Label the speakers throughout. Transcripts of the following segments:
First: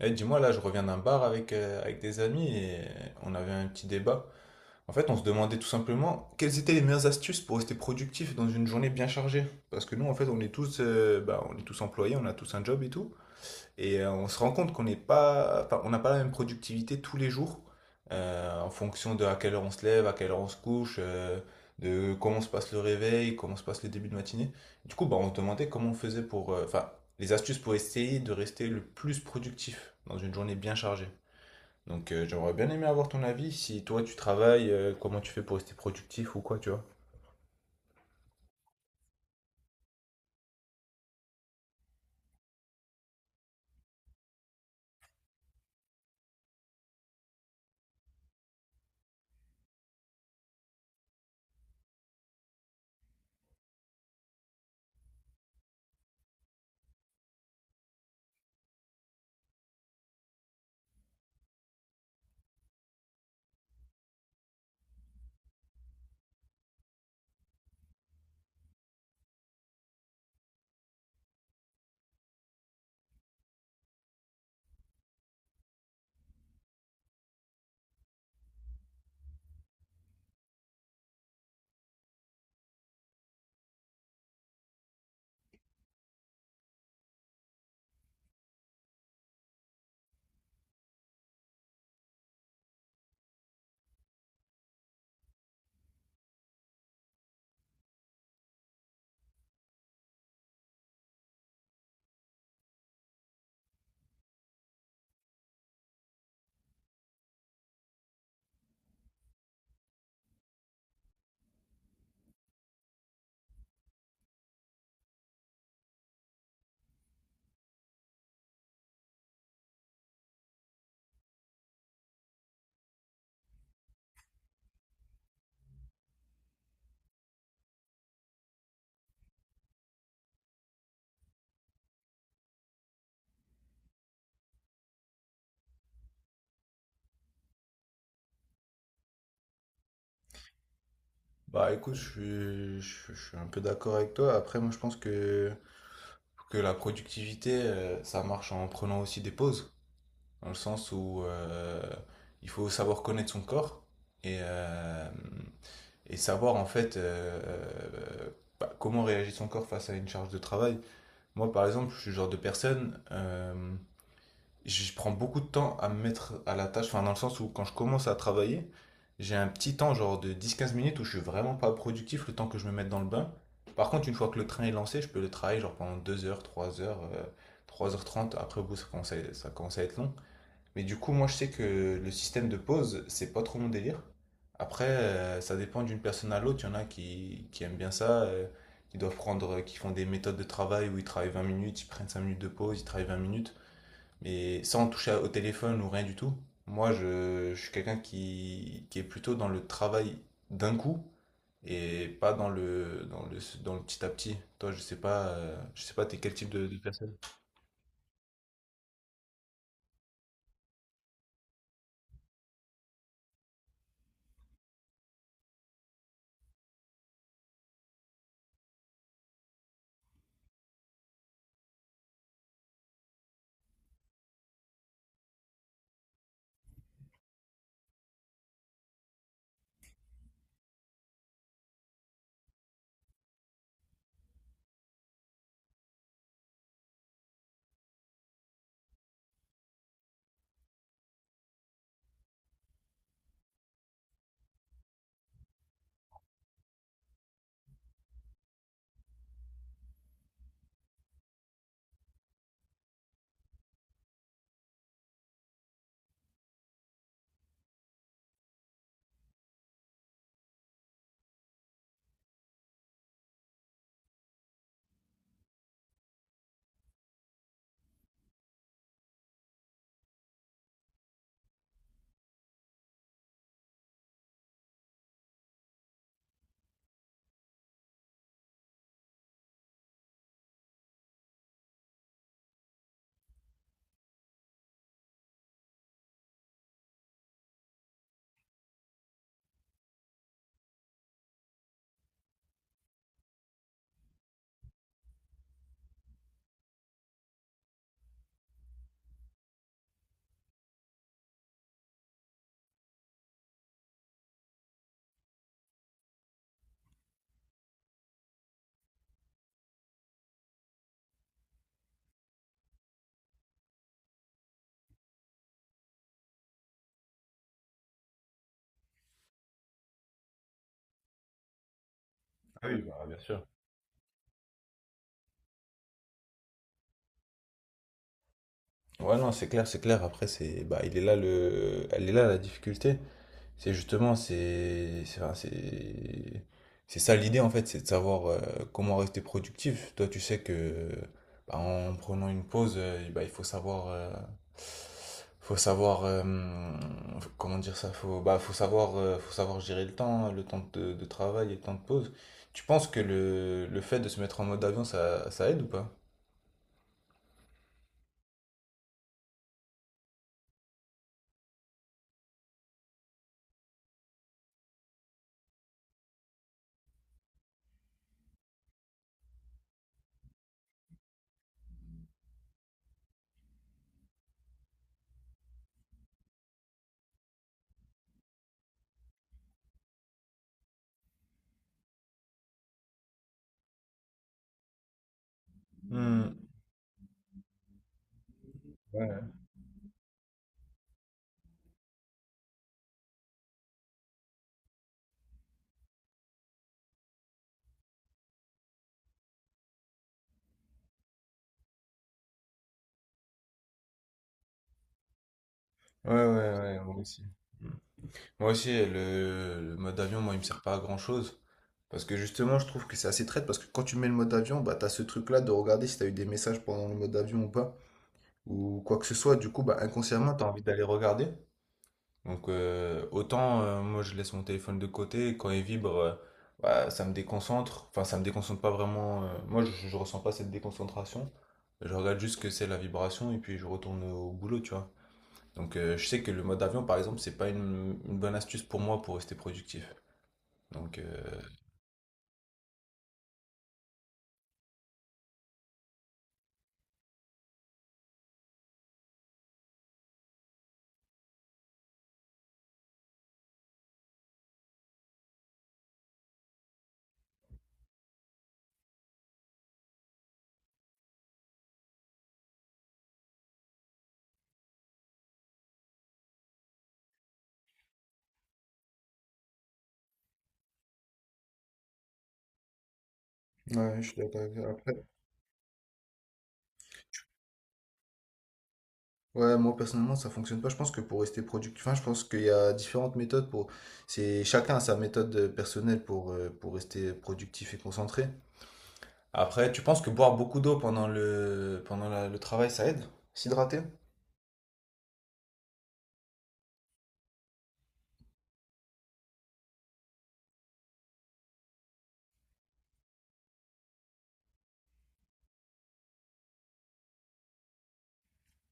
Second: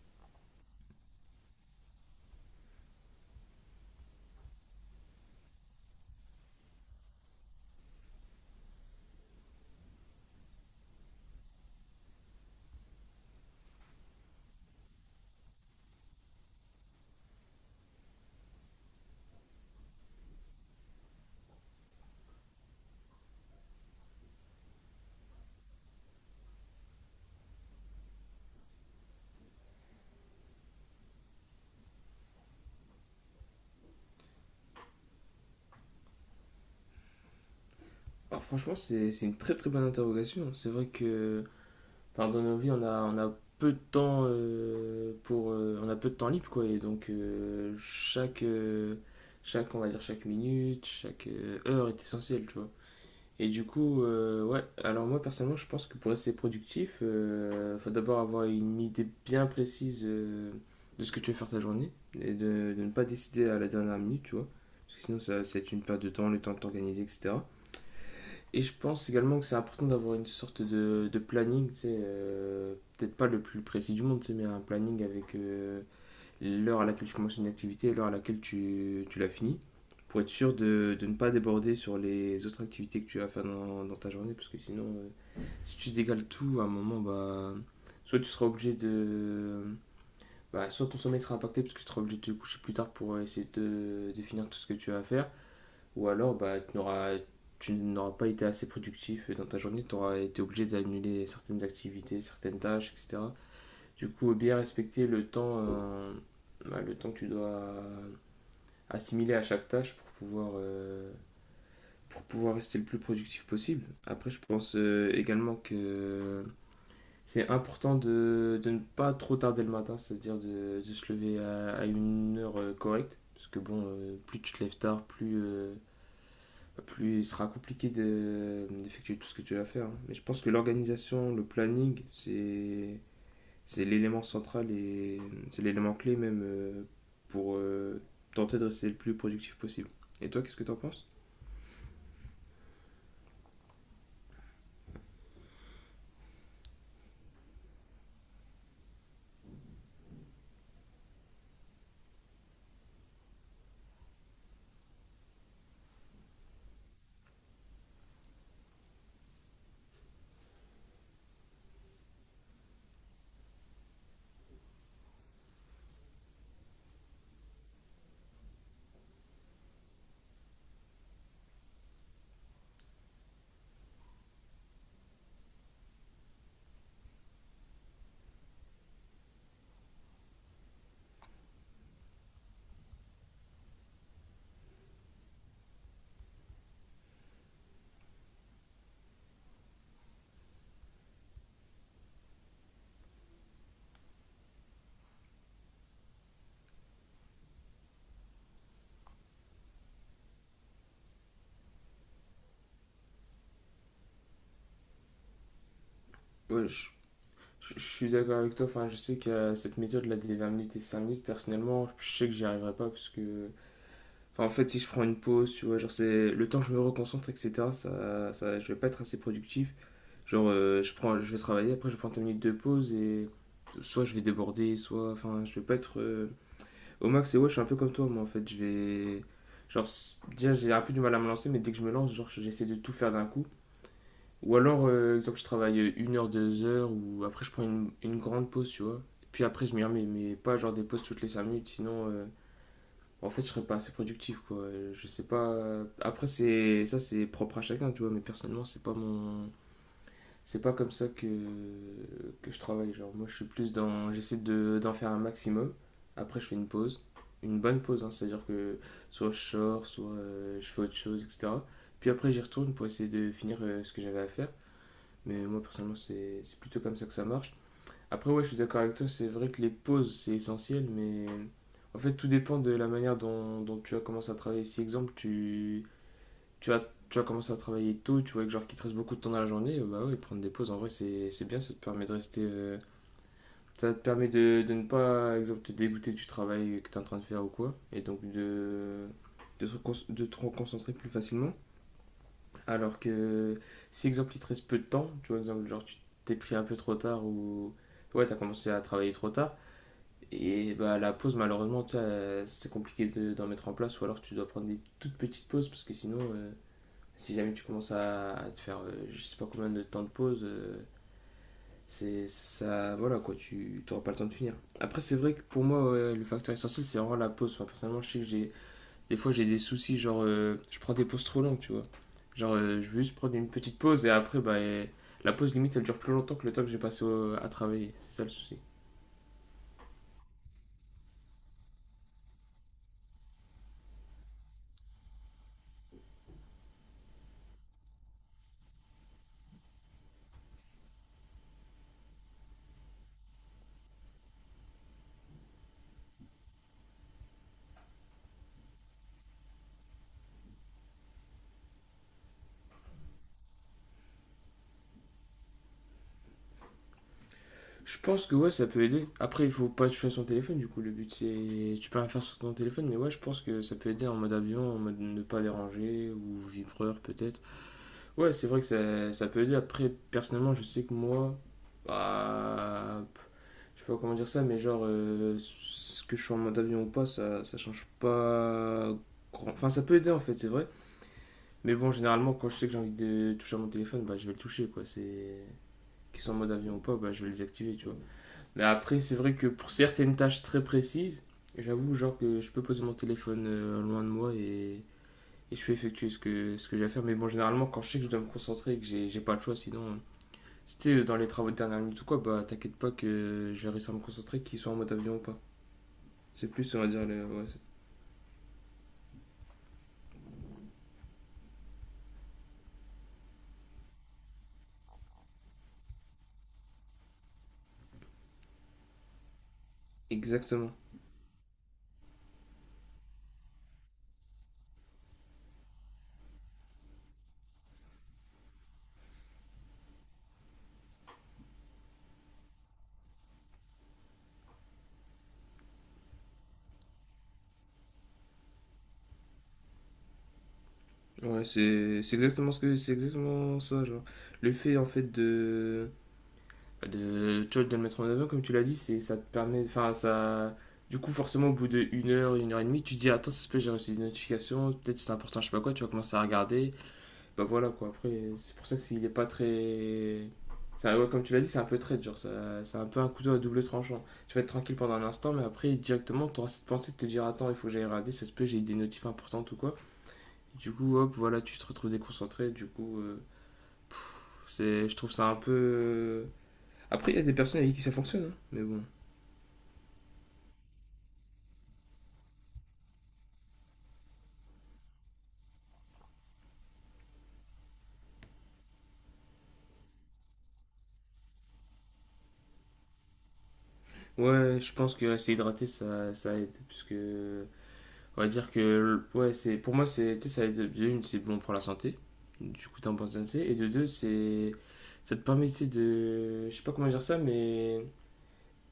Speaker 1: Eh, dis-moi, là, je reviens d'un bar avec, avec des amis et on avait un petit débat. En fait, on se demandait tout simplement quelles étaient les meilleures astuces pour rester productif dans une journée bien chargée. Parce que nous, en fait, on est tous, on est tous employés, on a tous un job et tout. Et on se rend compte qu'on n'est pas, enfin, on n'a pas la même productivité tous les jours, en fonction de à quelle heure on se lève, à quelle heure on se couche, de comment se passe le réveil, comment se passe les débuts de matinée. Du coup, bah, on se demandait comment on faisait pour, enfin, les astuces pour essayer de rester le plus productif dans une journée bien chargée. Donc, j'aurais bien aimé avoir ton avis. Si toi tu travailles, comment tu fais pour rester productif ou quoi, tu vois?
Speaker 2: Alors franchement, c'est une très très bonne interrogation. C'est vrai que, enfin, dans nos vies, on a peu de temps, pour on a peu de temps libre, quoi, et donc, chaque on va dire chaque minute, chaque heure est essentielle, tu vois. Et du coup, ouais, alors moi personnellement, je pense que pour rester productif, il faut d'abord avoir une idée bien précise, de ce que tu veux faire ta journée et de ne pas décider à la dernière minute, tu vois. Parce que sinon, ça va être une perte de temps, le temps de t'organiser, etc. Et je pense également que c'est important d'avoir une sorte de planning, tu sais, peut-être pas le plus précis du monde, tu sais, mais un planning avec l'heure à laquelle tu commences une activité et l'heure à laquelle tu l'as finis, pour être sûr de ne pas déborder sur les autres activités que tu vas faire dans ta journée, parce que sinon, si tu dégales tout à un moment, bah, soit tu seras obligé de... Bah, soit ton sommeil sera impacté parce que tu seras obligé de te coucher plus tard pour essayer de définir tout ce que tu vas faire. Ou alors, bah, tu n'auras pas été assez productif dans ta journée, tu auras été obligé d'annuler certaines activités, certaines tâches, etc. Du coup, bien respecter le temps, bah, le temps que tu dois, assimiler à chaque tâche pour pouvoir rester le plus productif possible. Après, je pense, également que c'est important de ne pas trop tarder le matin, c'est-à-dire de se lever à une heure correcte. Parce que bon, plus tu te lèves tard, plus, plus il sera compliqué d'effectuer tout ce que tu vas faire, hein. Mais je pense que l'organisation, le planning, c'est l'élément central et c'est l'élément clé même, pour tenter de rester le plus productif possible. Et toi, qu'est-ce que t'en penses?
Speaker 1: Bah écoute, je suis un peu d'accord avec toi. Après, moi je pense que la productivité, ça marche en prenant aussi des pauses, dans le sens où il faut savoir connaître son corps et et savoir en fait comment réagit son corps face à une charge de travail. Moi, par exemple, je suis le genre de personne, je prends beaucoup de temps à me mettre à la tâche, enfin dans le sens où quand je commence à travailler, j'ai un petit temps genre de 10 15 minutes où je suis vraiment pas productif le temps que je me mette dans le bain. Par contre, une fois que le train est lancé, je peux le travailler genre pendant 2 heures, 3 heures, 3h30. Après, au bout, ça commence à être long. Mais du coup, moi, je sais que le système de pause, c'est pas trop mon délire. Après, ça dépend d'une personne à l'autre. Il y en a qui aiment bien ça, qui font des méthodes de travail où ils travaillent 20 minutes, ils prennent 5 minutes de pause, ils travaillent 20 minutes mais sans toucher au téléphone ou rien du tout. Moi, je suis quelqu'un qui est plutôt dans le travail d'un coup et pas dans le petit à petit. Toi, je sais pas, t'es quel type
Speaker 2: Ouais,
Speaker 1: de
Speaker 2: je,
Speaker 1: personne?
Speaker 2: je- je suis d'accord avec toi. Enfin, je sais que, cette méthode là des 20 minutes et 5 minutes, personnellement, je sais que j'y arriverai pas parce que. Enfin, en fait, si je prends une pause, tu vois, genre c'est le temps que je me reconcentre, etc., je vais pas être assez productif. Genre, je vais travailler, après je prends 10 minutes de pause et soit je vais déborder, soit. Enfin, je vais pas être, au max. Et ouais, je suis un peu comme toi, moi en fait. Je vais. Genre, déjà, j'ai un peu du mal à me lancer, mais dès que je me lance, genre, j'essaie de tout faire d'un coup. Ou alors, exemple, je travaille, 1 heure, 2 heures, ou après je prends une grande pause, tu vois. Puis après, je m'y remets, mais pas genre des pauses toutes les 5 minutes, sinon, en fait, je serais pas assez productif, quoi. Je sais pas. Après, c'est ça, c'est propre à chacun, tu vois. Mais personnellement, c'est pas comme ça que je travaille. Genre, moi, je suis plus dans. J'essaie d'en faire un maximum. Après, je fais une pause. Une bonne pause, hein, c'est-à-dire que soit je sors, soit, je fais autre chose, etc. Puis après, j'y retourne pour essayer de finir, ce que j'avais à faire. Mais moi, personnellement, c'est plutôt comme ça que ça marche. Après, ouais, je suis d'accord avec toi, c'est vrai que les pauses, c'est essentiel, mais en fait, tout dépend de la manière dont tu as commencé à travailler. Si, exemple, tu vas, tu vas commencer à travailler tôt, tu vois, que genre qu'il te reste beaucoup de temps dans la journée, bah ouais, prendre des pauses, en vrai, c'est bien, ça te permet de rester, ça te permet de ne pas, exemple, te dégoûter du travail que tu es en train de faire ou quoi, et donc de te reconcentrer plus facilement. Alors que si, exemple, il te reste peu de temps, tu vois, exemple, genre, tu t'es pris un peu trop tard ou. Ouais, t'as commencé à travailler trop tard. Et bah, la pause, malheureusement, tu sais, c'est compliqué d'en mettre en place, ou alors tu dois prendre des toutes petites pauses parce que sinon, si jamais tu commences à te faire, je sais pas combien de temps de pause, c'est ça, voilà quoi, tu n'auras pas le temps de finir. Après, c'est vrai que pour moi, ouais, le facteur essentiel, c'est vraiment la pause. Enfin, personnellement, je sais que j'ai des fois j'ai des soucis, genre, je prends des pauses trop longues, tu vois. Genre,
Speaker 1: Ah oui,
Speaker 2: je veux
Speaker 1: bah,
Speaker 2: juste
Speaker 1: bien
Speaker 2: prendre
Speaker 1: sûr.
Speaker 2: une petite pause et après, bah, et la pause limite elle dure plus longtemps que le temps que j'ai passé à travailler, c'est ça le souci.
Speaker 1: Ouais, non, c'est clair, c'est clair. Après, c'est, bah, il est là le, elle est là la difficulté. C'est justement, c'est enfin, c'est ça l'idée en fait, c'est de savoir comment rester productif. Toi, tu sais que bah, en prenant une pause, il faut savoir, faut savoir euh, comment dire ça, faut savoir gérer le temps de travail et le temps de pause. Tu penses que le fait de se mettre en mode avion, ça aide ou pas?
Speaker 2: Je pense que ouais, ça peut aider. Après, il faut pas toucher à son téléphone, du coup, le but c'est. Tu peux rien faire sur ton téléphone, mais ouais, je pense que ça peut aider en mode avion, en mode ne pas déranger, ou vibreur peut-être. Ouais, c'est vrai que ça peut aider. Après, personnellement, je sais que moi. Bah. Je sais pas comment dire ça, mais genre, ce que je suis en mode avion ou pas, ça change pas. Enfin, ça peut aider en fait, c'est vrai. Mais bon, généralement, quand je sais que j'ai envie de toucher à mon téléphone, bah je vais le toucher, quoi. C'est. Qu'ils
Speaker 1: Hmm.
Speaker 2: sont en mode avion ou pas, bah je vais les activer, tu vois. Mais après, c'est vrai
Speaker 1: Ouais,
Speaker 2: que pour certaines tâches très précises, j'avoue, genre que je peux poser mon téléphone, loin de moi et je peux effectuer ce que j'ai à faire. Mais bon, généralement, quand je sais que je dois me concentrer et que j'ai pas le choix, sinon, c'était dans les travaux de dernière minute ou quoi, bah t'inquiète pas que je vais réussir à me concentrer, qu'ils soient en mode avion ou pas.
Speaker 1: Ouais,
Speaker 2: C'est
Speaker 1: ouais,
Speaker 2: plus, on
Speaker 1: ouais,
Speaker 2: va
Speaker 1: moi
Speaker 2: dire,
Speaker 1: aussi.
Speaker 2: le... ouais,
Speaker 1: Moi aussi, le mode avion, moi, il me sert pas à grand-chose. Parce que justement, je trouve que c'est assez traite. Parce que quand tu mets le mode avion, bah, t'as ce truc-là de regarder si t'as eu des messages pendant le mode avion ou pas. Ou quoi que ce soit. Du coup, bah, inconsciemment, t'as envie
Speaker 2: exactement.
Speaker 1: d'aller regarder. Donc, moi, je laisse mon téléphone de côté. Et quand il vibre, bah, ça me déconcentre. Enfin, ça me déconcentre pas vraiment. Moi, je ressens pas cette déconcentration. Je regarde juste ce que c'est la vibration. Et puis, je retourne au boulot, tu vois. Donc je sais que le mode avion, par exemple, c'est pas une, une bonne astuce pour moi pour rester productif. Donc euh,
Speaker 2: Ouais, c'est exactement ça, genre. Le fait en fait tu vois, de le mettre en avant, comme tu l'as dit, c'est, ça te permet. Enfin, ça. Du coup, forcément, au bout de 1 heure, 1 heure et demie, tu te dis: attends, ça se peut, j'ai reçu des notifications, peut-être c'est important, je sais pas quoi, tu vas commencer à regarder. Bah voilà quoi, après, c'est pour ça que il est pas très. Ça, ouais, comme tu l'as dit, c'est un peu trade, genre, ça, c'est un peu un couteau à double tranchant. Tu vas être tranquille pendant un instant, mais après, directement, tu auras cette pensée de te dire: attends, il faut que j'aille regarder, ça se peut, j'ai eu des notifs importantes ou quoi. Du coup, hop, voilà, tu te retrouves déconcentré, du coup,
Speaker 1: Ouais, je suis d'accord avec toi.
Speaker 2: c'est,
Speaker 1: Après,
Speaker 2: je trouve ça un peu. Après, il y a des personnes avec qui ça fonctionne, hein, mais bon.
Speaker 1: ouais, moi personnellement, ça fonctionne pas. Je pense que pour rester productif, enfin, je pense qu'il y a différentes méthodes pour. C'est chacun a sa méthode personnelle pour rester productif et concentré. Après, tu penses que boire beaucoup d'eau pendant le travail, ça aide? S'hydrater?
Speaker 2: Ouais, je pense que rester hydraté, ça aide. Parce que, on va dire que, ouais, c'est, pour moi, c'est, tu sais, ça aide. De une, c'est bon pour la santé. Du coup, t'es en bonne santé. Et de deux, c'est, ça te permet, tu sais, de, je sais pas comment dire ça, mais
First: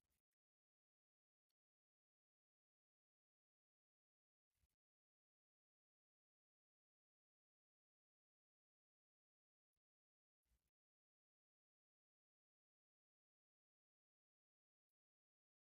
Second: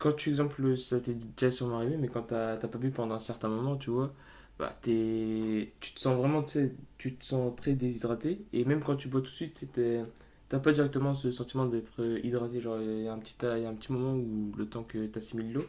Speaker 2: quand tu, exemple, ça t'est déjà sûrement arrivé, mais quand t'as pas bu pendant un certain moment, tu vois, bah, t'es, tu te sens vraiment, tu sais, tu te sens très déshydraté. Et même quand tu bois tout de suite, tu sais, t'as pas directement ce sentiment d'être, hydraté. Genre, il y a un petit moment où le temps que t'assimiles l'eau.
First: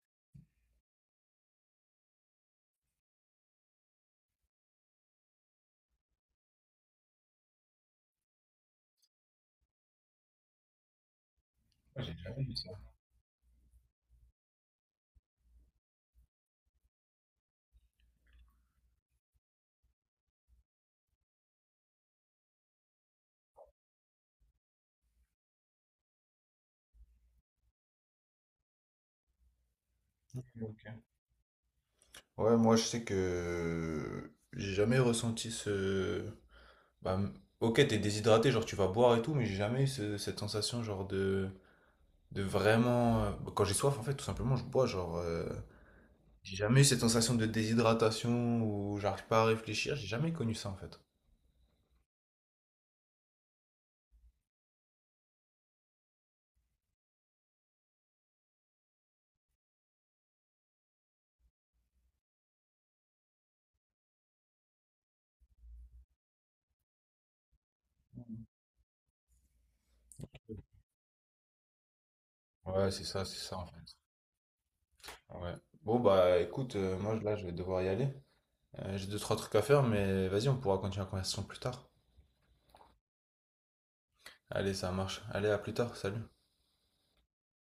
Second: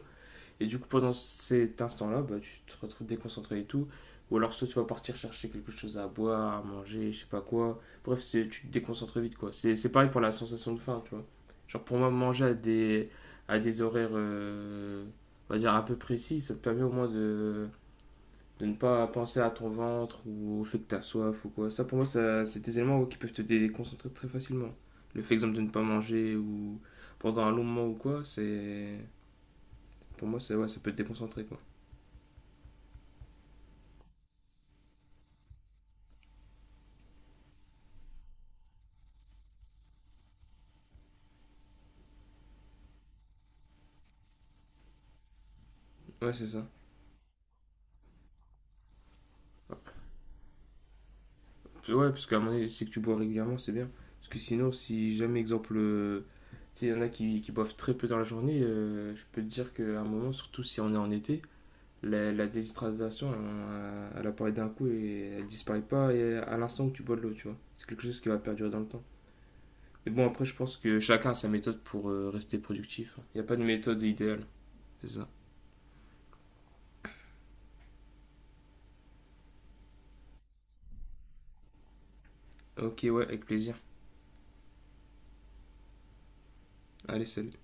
Speaker 2: Et du coup, pendant cet instant-là, bah, tu te retrouves déconcentré et tout. Ou alors, soit tu vas partir chercher quelque chose à boire, à manger, je sais pas quoi. Bref, c'est, tu te déconcentres vite, quoi. C'est pareil pour la sensation de faim, tu vois. Genre, pour
Speaker 1: Ah,
Speaker 2: moi,
Speaker 1: j'ai jamais
Speaker 2: manger à
Speaker 1: vu ça.
Speaker 2: des, à des horaires, on va dire, un peu précis, ça te permet au moins de ne pas penser à ton ventre ou au fait que t'as soif ou quoi. Ça, pour moi, ça, c'est des éléments, ouais, qui peuvent te déconcentrer très facilement. Le fait, exemple, de ne pas manger ou pendant un long moment ou quoi, c'est... Pour moi, c'est, ouais, ça peut te
Speaker 1: Ok.
Speaker 2: déconcentrer, quoi.
Speaker 1: Ouais, moi je sais que j'ai jamais ressenti ce, bah, ok, t'es déshydraté, genre tu vas boire et tout, mais j'ai jamais eu cette sensation genre de vraiment... Quand j'ai soif, en fait, tout simplement, je bois, genre...
Speaker 2: Ouais, c'est
Speaker 1: J'ai
Speaker 2: ça.
Speaker 1: jamais eu cette sensation de déshydratation où j'arrive pas à
Speaker 2: Ouais,
Speaker 1: réfléchir, j'ai jamais connu ça, en fait.
Speaker 2: ouais, parce qu'à un moment donné, c'est que tu bois régulièrement, c'est bien. Parce que sinon, si jamais, exemple, tu sais, il y en a qui boivent très peu dans la journée, je peux te dire qu'à un moment, surtout si on est en été, la déshydratation, elle apparaît d'un coup et elle disparaît pas et à l'instant que tu bois de l'eau, tu vois. C'est quelque chose qui va perdurer dans le temps. Mais bon, après, je pense que chacun a sa méthode pour, rester
Speaker 1: Ouais,
Speaker 2: productif.
Speaker 1: c'est
Speaker 2: Il n'y a pas
Speaker 1: ça,
Speaker 2: de
Speaker 1: en fait.
Speaker 2: méthode idéale, c'est ça.
Speaker 1: Ouais. Bon, bah écoute, moi là, je vais devoir y aller. J'ai deux, trois trucs à faire, mais vas-y, on pourra continuer la conversation plus tard.
Speaker 2: Ok, ouais, avec plaisir.
Speaker 1: Allez, ça marche. Allez, à plus tard, salut.
Speaker 2: Allez, salut.